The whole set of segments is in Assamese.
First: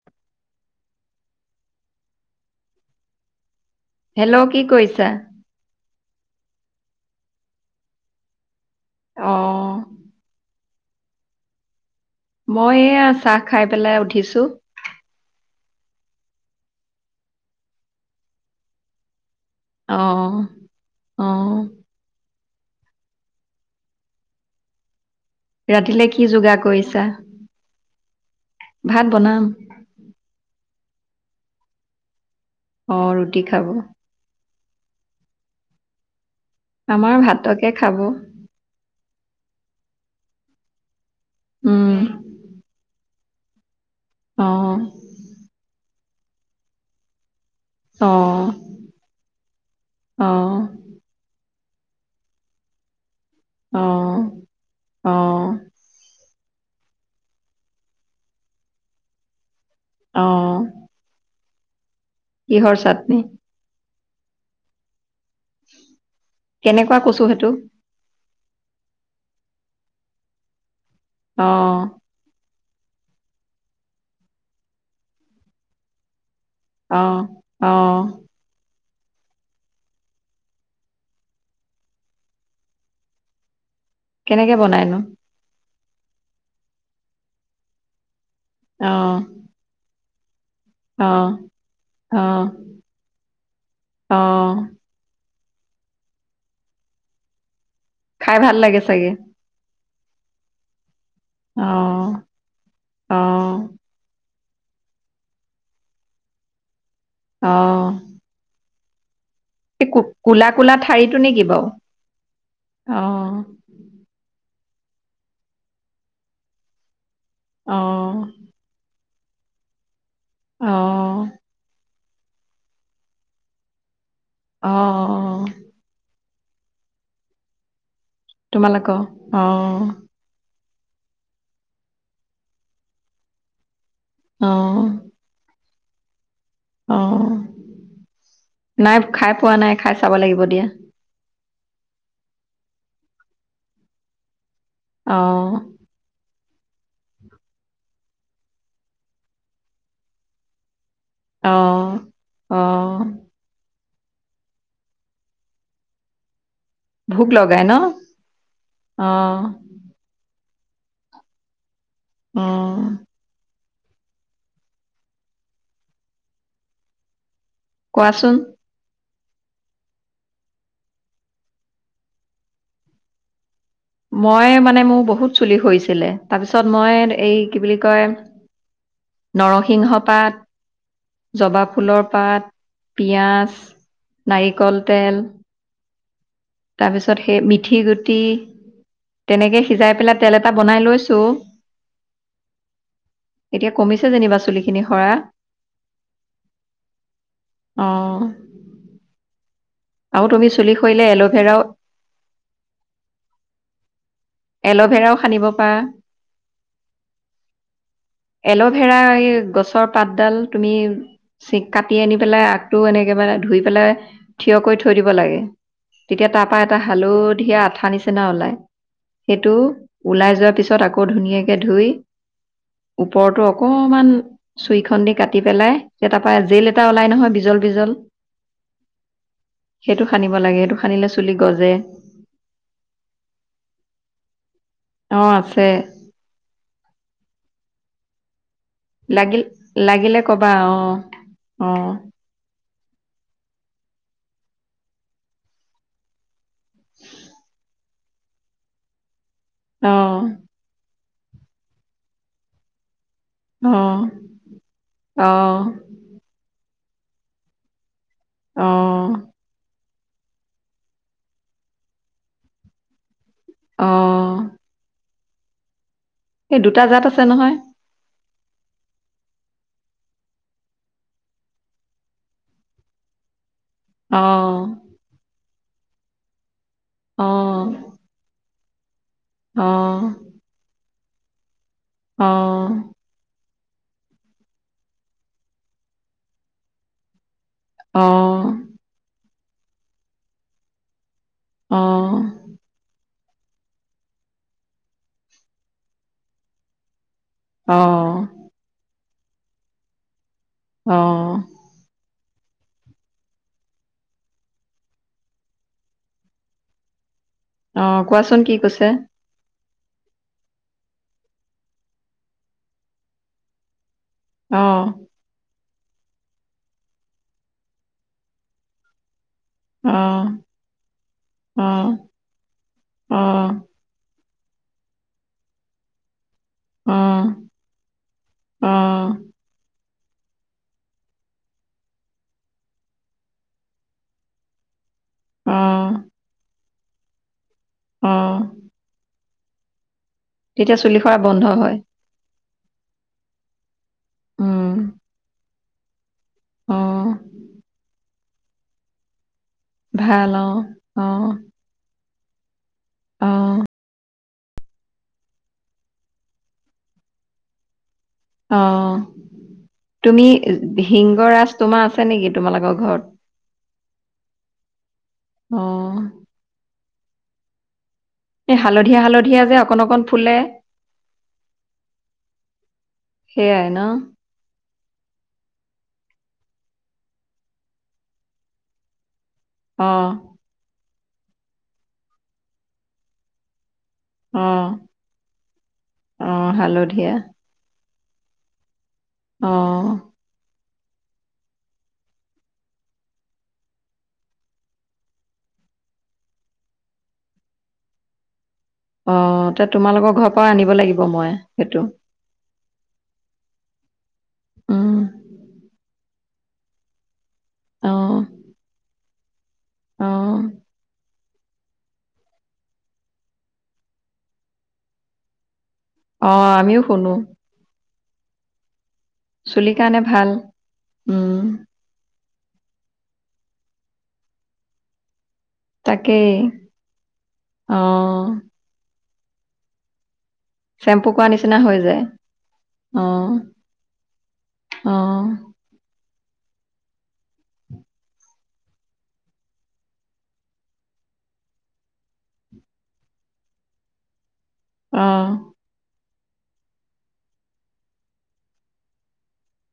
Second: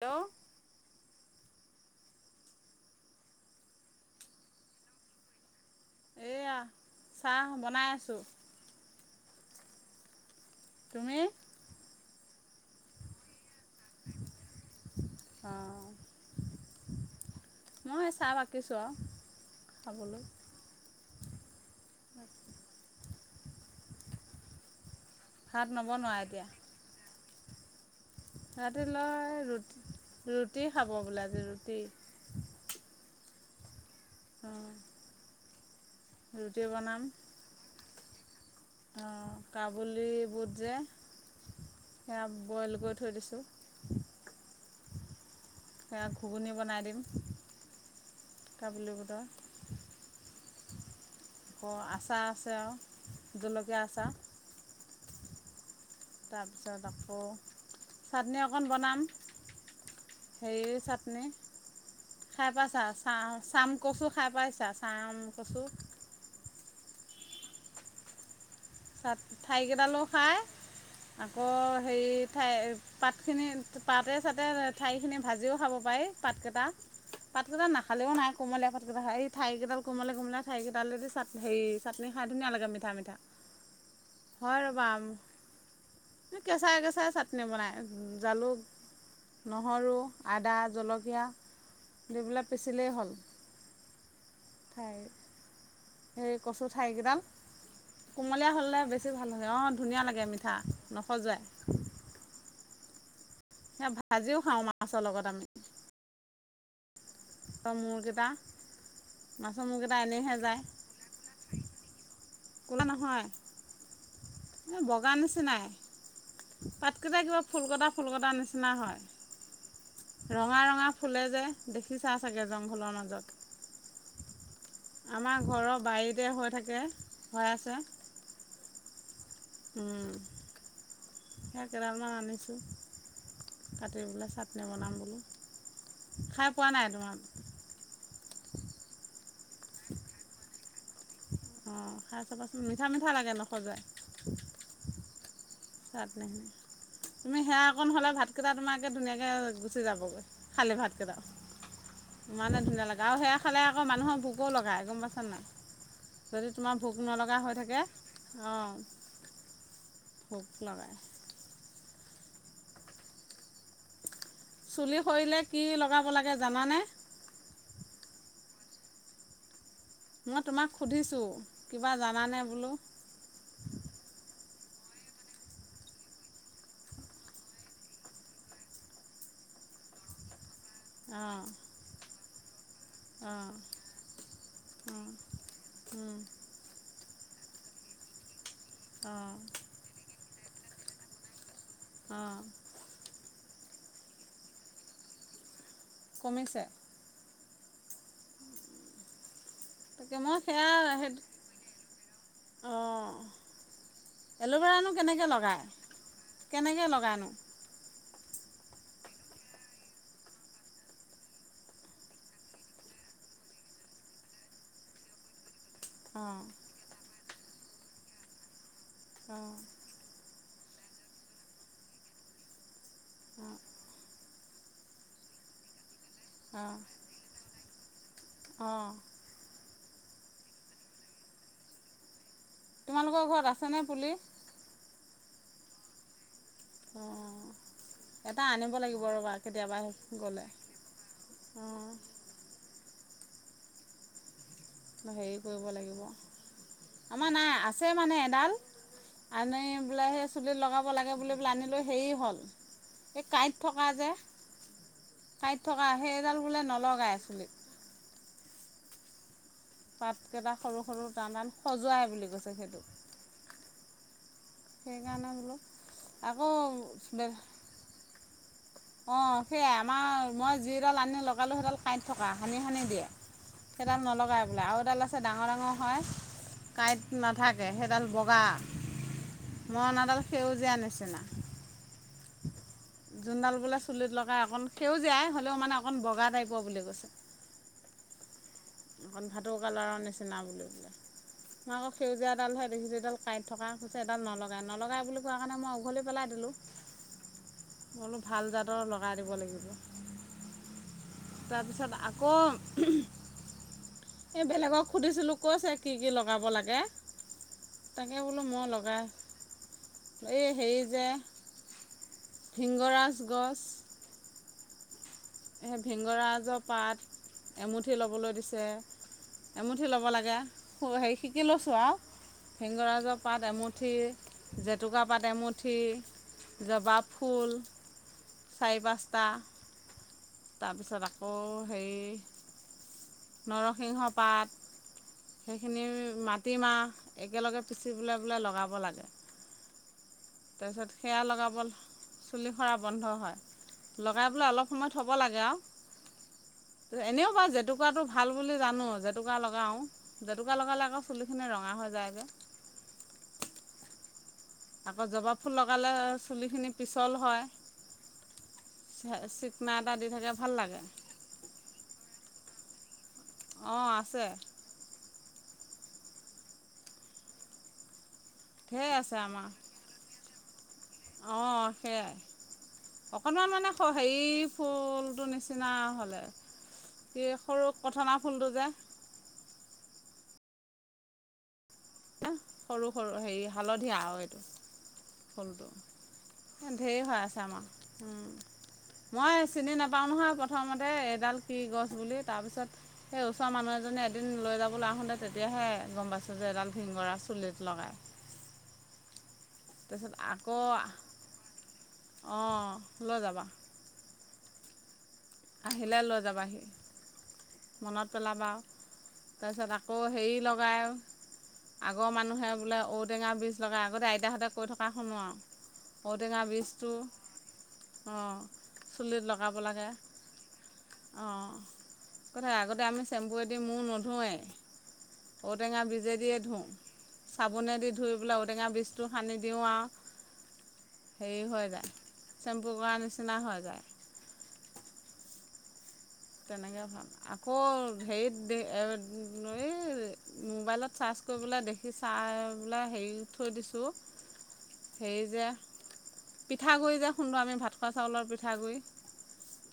হেল্ল', হেল্ল', কি কৰিছা? এয়া চাহ বনাই আছো। অ। তুমি মই এয়া চাহ খাই পেলাই উঠিছো। অ, মই চাহ বাকীছো আৰু। খাবলৈ অহ অহ। ভাত ৰাতিলে নবনোৱা কি যোগাৰ কৰিছা। ৰাতি ভাত লয় বনাম। ৰুটি ৰুটি খাব বোলোজ ৰুটি অ, ৰুটি খাব। অ', আমাৰ ভাতকে [inaudible] খাব [inaudible] অ কাবুলী বুধ যে উম, [inaudible] সেয়া বইল কৰি থৈ দিছো টো [unintelligible] অ [inaudible] ঘুগুনি বনাই দিম [inaudible] অহ কাবুলী বুটৰ অহ [inaudible] আকৌ আশা আছে আৰু [inaudible] জলকীয়া আছা [inaudible] অ', অ [inaudible] তাৰপিছত আকৌ চাটনি অকণ বনাম [inaudible] অ', হেৰি চাতনি খাই কিহৰ পাচা চা চাটনি? চ কচু খাই পাইছা চাম [inaudible] কচু [inaudible] কেনেকুৱা কচু সেইটো [inaudible] ঠাই কেইডালো খাই [inaudible] আকৌ অ', হেৰি ঠাইৰ পাতখিনি পাতে চাতে ঠাই খিনি ভাজিও খাব পাৰি [inaudible] পাতকেইটা অ', পাতকেইটা অ', নাখালেও নাই কোমলীয়া পাত [inaudible] এই ঠাইকেইডাল কোমাল কমাই ঠাই কেইডাল যদি চাত হেৰি চাটনি খাই ধুনীয়া লাগে মিঠা মিঠা [inaudible] কেনেকে হয় ৰ'বা বনাইনো [inaudible] কেঁচাই কেঁচাই চাটনি বনাই উ [inaudible] জালুক অ', নহৰু আদা জলকীয়া অ', এইবিলাক অ', পিচিলেই হ'ল অ', [inaudible] হয় [inaudible] সেই কচু ঠাইকেইডাল [inaudible] খাই কুমলীয়া ভাল লাগে হলে বেছি চাগে? ভাল হয় অ [inaudible] ধুনীয়া লাগে মিঠা ন সজায় [inaudible] অ', অ', এ ভাজিও খাও মাছৰ লগত আমি [inaudible] ত মূৰকেইটা [inaudible] মাছৰ মূৰকেইটা স এনেইহে কলা যায় কলা ঠাৰিটো নেকি বাৰু আহ বগান নিচিনাই কিবা কিবা ফুল কটা ফুল অঁ কটা নিচিনা হয় ৰঙা ৰঙা অঁ ফুলে যে দেখি সিচা চাগে জংঘলৰ মাজত অঁ আমাৰ ঘৰৰ বাৰীতে হয় থাকে হয় আছে তোমাল ক অ সেয়া কেইদালমান আনিছোঁ কাটি বোলে চাটনি অঁ বনাম বোলো খাই পোৱা নাই তোমাৰ অঁ নাই খাই পোৱা নাই খাই চাব লাগিব দিয়া অঁ খাই চাবাচোন মিঠা মিঠা লাগে নখজাই অ তাত ন তুমি সেয়া অকণহ'লে ভাতকেইটা তোমাৰে ধুনীয়াকৈ গুচি যাবগৈ খালী ভাত কাইটা অঁ ইমানে ধুনীয়া অঁ লাগে আৰু সেয়া খালে আকৌ মানুহৰ ভোক লগায় গম পাইছ নাই যদি তোমাৰ ভোক নলগা হৈ লগাই ন থাকে অঁ অঁ ভোক লগায়াই অ চুলি সৰিলে কি লগাব লাগে জানানে কোৱাচোন মই তোমাক সুধিছোঁ কিবা জানানে বোলো মই মানে মোৰ বহুত চুলি হৈৰিছিলে তাৰপিছত মই এই কি বুলি কয় নৰসিংহ পাত অঁ জবা ফুলৰ পাত অঁ পিয়িয়াজ নাৰিকল তেল উম তাৰপিছত সেই মিথি গুটি অঁ তেনেকে সিজাই পেলাই তেল এটা বনাই লৈছো অহ এতিয়া কমিছে যেনিবা চুলি খিনি সৰা কমিছে অ'। তাকে আৰু মই তুমি সেয়া, চুলি সৰিলে সেইটো, এল'ভেৰাও অ'। এল'ভেৰানো এল'ভেৰাও কেনেকৈ সানিব লগায়? পাৰা কেনেকে লগাইনো? এল'ভেৰা এই গছৰ পাতডাল তুমি কাটি আনি পেলাই, আগটো এনেকে মানে ধুই পেলাই থিয় কৰি থৈ দিব লাগে। তেতিয়া অঁ তাৰ পৰা এটা হালধ ধিয়া আঠা নিচিনা ওলাই। অঁ সেইটো ওলাই যোৱা পিছত আকৌ ধুনীয়াকে ধুই ওপৰতো অঁ অকমান চুই খন দি কাটি পেলাই তাৰ পৰা জেল এটা ওলাই নহয় বিজল বিজল। অ'। সেইটো সানিব লাগে, সেইটো সানিলে চুলি গজে। তোমালোকৰ ঘৰত আছেনে পুলি? অ' আছে। অ' এত লাগিল, লাগিলে কবা, অ' অ'। অঁ হেৰি কৰিব লাগিব, আমাৰ নাই আছে মানে এডাল। আনে অ বোলে সেই চুলিত লগাব লাগে আনিলো হেৰি হ'ল। এই কাঁইট থকা যে, অ কাঁইট থকা সেইডাল বোলে ন লগাই চুলিত। অহ'। পাতকেইটা সৰু সৰু টান টান সজুৱাই বুলি কৈছে সেইটো। অ'। সেইকাৰণে বোলো সেই দুটা জাত আছে নহয়। অ', সেয়াই আমাৰ মই যিদাল আনি লগালোঁ সেইডাল কাঁইট থকা, সানি সানি দিয়ে। সেইডাল অ নলগাই বোলে আৰু এডাল আছে ডাঙৰ ডাঙৰ হয়। কাঁইট অ নাথাকে, সেইডাল বগা। অ অ মই অনাডাল সেউজীয়া নিচিনা। অ'। নাল বোলে চুলিত লগাই অকণ সেউজীয়াই, হ'লেও মানে অকণ বগা টাইপৰ বুলি কৈছে। অ'। ভাটৌ কালাৰৰ নিচিনা বুলি কৈছে। মই অ আকৌ সেউজীয়াডাল হে দেখিছো এইডাল- কাঁইট থকা হৈছে এডাল নলগাই, নলগাই বুলি কোৱা কাৰণে মই উঘালি পেলাই দিলোঁ। অ। ত লগাই দিব লাগিব। আহ। তাৰপিছত আকৌ এই বেলেগক সুধিছিলোঁ কৈছে কি কি লগাব লাগে। অ তাকে বোলো কোৱাচোন কি মই কৈছে? লগাই এই হেৰি যে ভিংগৰাজ গছ। আহ। সেই ভিংগৰাজৰ পাত এমুঠি ল'বলৈ দিছে। এমুঠি অ ল'ব লাগে, হেৰি শিকি অ অ লৈছোঁ আৰু ভিংগৰাজৰ অ পাত এমুঠি- জেতুকা পাত এমুঠি। অ জবা ফুল চাৰি পাঁচ টা। অ তাৰপিছত আকৌ হেৰি- নৰসিংহ পাত, সেইখিনি মাটিমাহ, একেলগে পিচি অ বোলে বোলে লগাব লাগে। তেতিয়া তাৰপিছত চুলি সৰা সেয়া লগাব বন্ধ হয়। চুলি সৰা বন্ধ হয়। লগাই পেলাই অলপ উম সময় থ'ব লাগে আৰু। ত অ এনেও বা জেতু- ভাল বুলি জানো যে- জেতুকা লগাওঁ। ভাল জেতুকা অ', লগালে আকৌ চুলিখিনি ৰঙা হৈ যায় জে আহ আকৌ জবা ফুল লগালে চুলিখিনি পিচল হয়। অ চিকনা এটা দি তুমি থাকে ভাল লাগে ভিংগৰাজ তোমাৰ আছে নেকি? তোমালোকক- ঘৰত অ আছে। আহ এই ঢেৰ হালধীয়া হালধীয়া যে অকন অকন- ফুলে অ সেয়াই, অকণমান সেইয়াই মানে ন? হেৰি ফুলটো নিচিনা হ'লে। এই সৰু কঠনা ফুলটো যে, অ এ সৰু সৰু হেৰি হালত হালধীয়া আৰু এইটো অ', ফুলটো অ', ধেৰ হালধীয়া হৈ আছে আমাৰ উম মই চিনি অ', নাপাও নহয় প্ৰথমতে এডাল কি গছ বুলি তাৰপিছত সেই ওচৰৰ মানুহ এজনী এদিন লৈ যাবলৈ আহোতে তেতিয়াহে গম পাইছোঁ যে এডাল শিংগৰা চুলিত লগায় অ এয়া তোমালোকৰ তাৰপিছত ঘৰ পৰা আকৌ আনিব লাগিব মই সেইটো অঁ লৈ যাবা। উম আহিলে লৈ যাবাহি মনত অ', পেলাবা আৰু তাৰপিছত আকৌ হেৰি অ', লগাই আগৰ মানুহে বোলে ঔটেঙা বীজ লগাই আগতে আইতাহঁতে কৈ থকা শুনো আৰু অ আমিও শুনো অ চুলিত লগাব চুলিৰ লাগে কাৰণে ভাল অ উম, কথা আগতে আমি চেম্পু মূৰ নোধোৱাই ঔটেঙা তাকেই বীজেদিয়ে ধোওঁ চাবোনেদি ধুই অ', পেলাই ঔটেঙা বীজ টো সানি দিওঁ আৰু চেম্পু কোৱা নিচিনা হৈ যায় চেম্পু কৰা আহ নিচিনা হৈ যায় আহ উ তেনেকৈ ভাল আকৌ হেৰিত মোবাইলত চাৰ্চ কৰিবলৈ দেখি চাই পাই হেৰি থৈ দিছোঁ সেই অ', যে পিঠাগু়ি যে খুন্দো আমি ভাত খোৱা চাউলৰ পিঠাগুড়ি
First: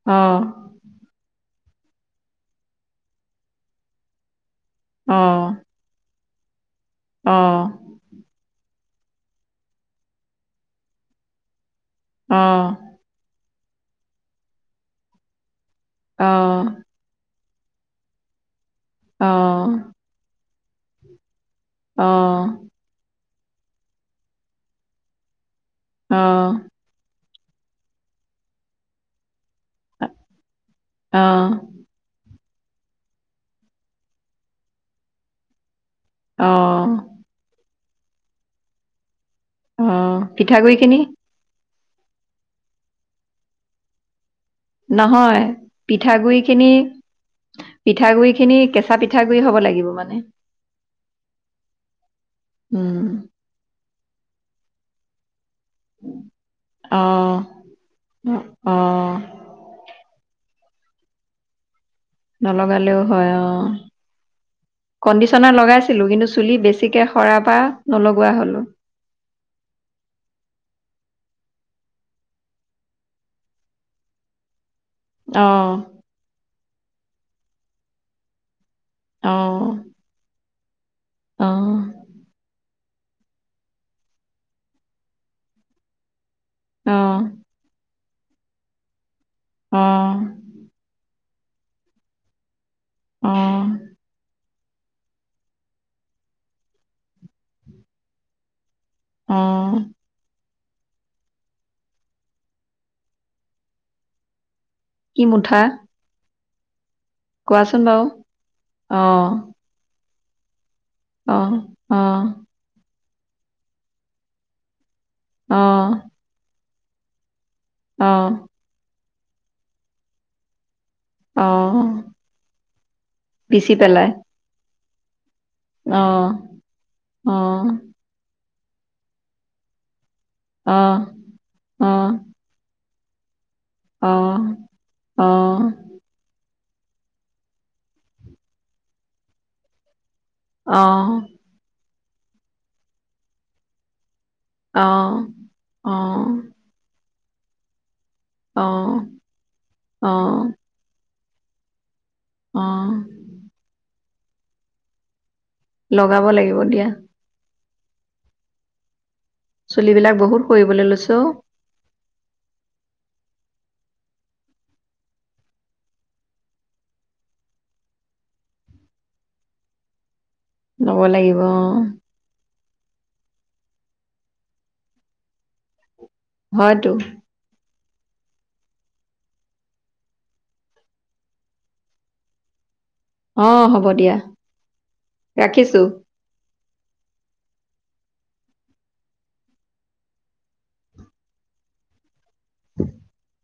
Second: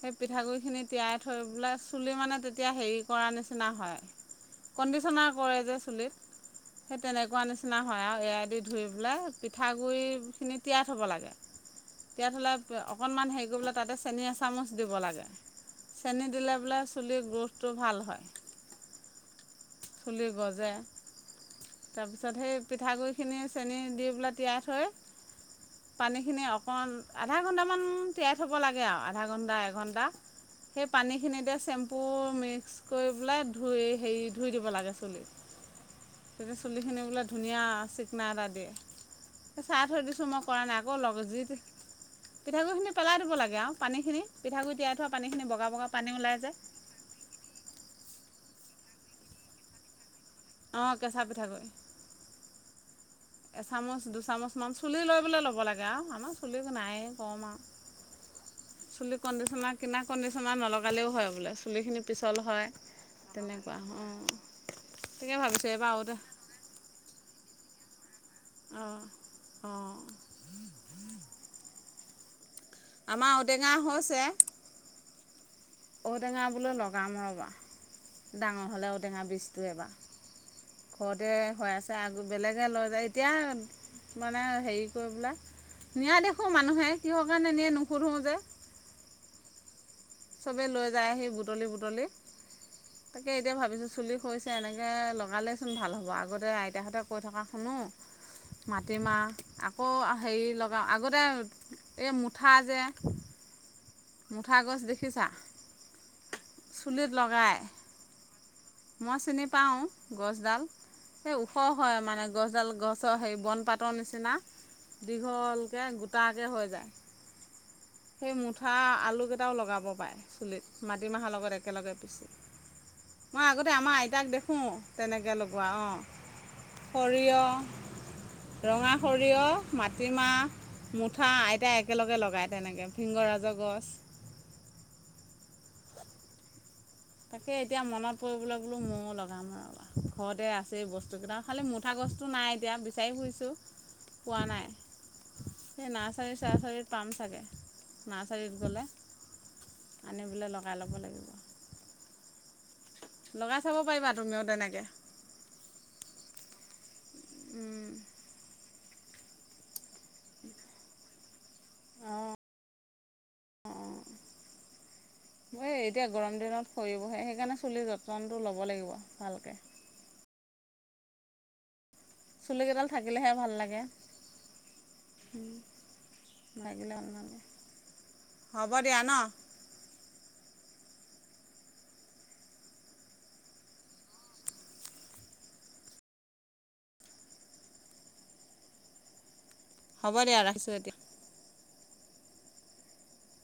সেই অ', পিঠাগুৰি খিনি তিয়াই বচুলি মানে তেতিয়া হেৰি কৰা নিচিনা হয় কণ্ডিচ্যনাৰ কৰে যে চুলিত সেই তেনেকুৱা নিচিনা হয় আৰু এ ধুই পেলাই পিঠাগুড়িখিনি তিয়াই থ'ব লাগে তেতিয়া হলে অকনমান হেৰি কৰিব তাতে চেনি এচামুচ দিব লাগে চেনী দিলে বোলে চুলি গোধ টো ভাল হয় অ যে তাৰ পিছত সেই পিঠাগুৰি চেনি চেনি দি পেলাই তিয়াই থৈয় পানীখিনি অকণমান আধা ঘন্টামান তিয়াই থ'ব লাগে আৰু আধা ঘন্টা এঘণ্টা এঘণ্টা সেই পানী খিনি এতিয়া আহ চেম্পু মিক্স কৰি পেলাই ধুই হেৰি ধুই দিব লাগে চুলিত তেতিয়া চুলি আহ খিনি বোলে ধুনীয়া চিকনা এটা দিয়ে চাহ আহ থৈ দিছো মই কৰা নাই আকৌ পিঠাগুড়িখিনি লগ যিত পিঠাগুড়িখিনি পেলাই দিব লাগে আৰু পানী খিনি পিঠাগুৰি তিয়াই থোৱা পানীখিনি হয় বগা বগা পানী ওলাই পিঠাগুৰি যায় খিনি পিঠাগুৰি খিনি কেচা পিঠাগুডৰি হ'ব লাগিব মানে। অ' কেচা পিঠাগুৰি। উম। এচামুচ দুচামুচ মান চুলি লৈ ল'ব। ল'ব লাগে আমাৰ চুলি নাই অঁ কম আৰু অঁ চুলিৰ কনডিচনাৰ কিনা কণ্ডিচনাৰ নলগালেও হয় বোলে চুলিখিনি পিছল হয়। নলগালেও হয় অ', তেনেকুৱা অঁ তাকে কণ্ডিচনাৰ ভাবিছোঁ এইবাৰ লগাইছিলো আৰুতে কিন্তু চুলি বেছিকে সৰাৰ পৰা নলগাও। অ' অ'। আমাৰ ঔটেঙা হৈছে। অঁ ঔটেঙা বোলে ল লগাম ৰবা ডাঙৰ নহ'লে ঔটেঙা অঁ বীজটোৱ এবাৰ ঘৰতে অঁ হৈ আছে আৰু বেলেগে লয়। এতিয়া মানে হেৰি কৰিব বোলে নিয়াদ মানুহে অঁ কিহৰ কাৰণে নিয়ে নো নুসোধো যে অ' চবেই লৈ যায় আহি বুটলি বুটলি। তাকে এতিয়া অঁ ভাবিছো চুলি সৰিছে। এনেকৈ লগালেচোন ভাল হ'ব, আগতে আইতাহঁতে কৈ থকা শুনো। মাটিমাহ, অঁ আকৌ হেৰি লগ আগতে এই মুঠা যে, মুঠা গছ কি দেখিছা মুঠা? চুলিত লগাই, কোৱাচোন বাৰু মই অহ চিনি পাওঁ। গছডাল। এই অহ ওখ হয় মানে অহ গছডাল গছ চ হেৰি বনপাতৰ নিচিনা। দীঘলকৈ অহ গোটাকে হৈ যায়। সেই অহ মুঠা আলু কেইটাও লগাব পাৰে চুলিত। মাটিমাহৰ লগত অহ একেলগে পিছি, মই আগতে পিচি আমাৰ পেলাই আইতাক দেখোঁ। তেনেকে লগ, [unintelligible] অহ সৰিয়হ অহ ৰঙা সৰিয়হ, মাটি কুচিমাহ, মুঠা আইতাই অহ একেলগে লগায় তেনেকে। সিংহৰাজ অহ'। অ'। তাকে এতিয়া মনত পৰিবলৈ বোলো মইও লগাম ৰ'বা। ঘৰতে আছেই বস্তু কেইটা খালি [unintelligible] [unintelligible] গছটো নাই এতিয়া বিচাৰি ফুৰিছোঁ। পোৱা নাই, সেই নাৰ্চাৰী চাৰ্চাৰীত পাম। [unintelligible] নাৰ্চাৰীত অহ অহ গ'লে অহ আনিবলৈ লগাই ল'ব। লাগিব অ'। লগাই চাব পাৰিবা তুমিও তেনেকে। লগাব লাগিব দিয়া। চুলিবিলাক বহুত সৰিবলে লৈছে অ'। উম, এই এতিয়া গৰম দিনত সৰিবহে, সেইকাৰণে চুলিৰ যতনটো ল'ব লাগিব ভালকে। লব লাগিব অ'। চুলিকেইডাল থাকিলেহে ভাল লাগে। হয়তো লাগিলে। [unintelligible] হ'ব দিয়া ন অ হ'ব দিয়া ৰাখিছো হ'ব দিয়া ৰাখিছোঁ এতিয়া [unintelligible]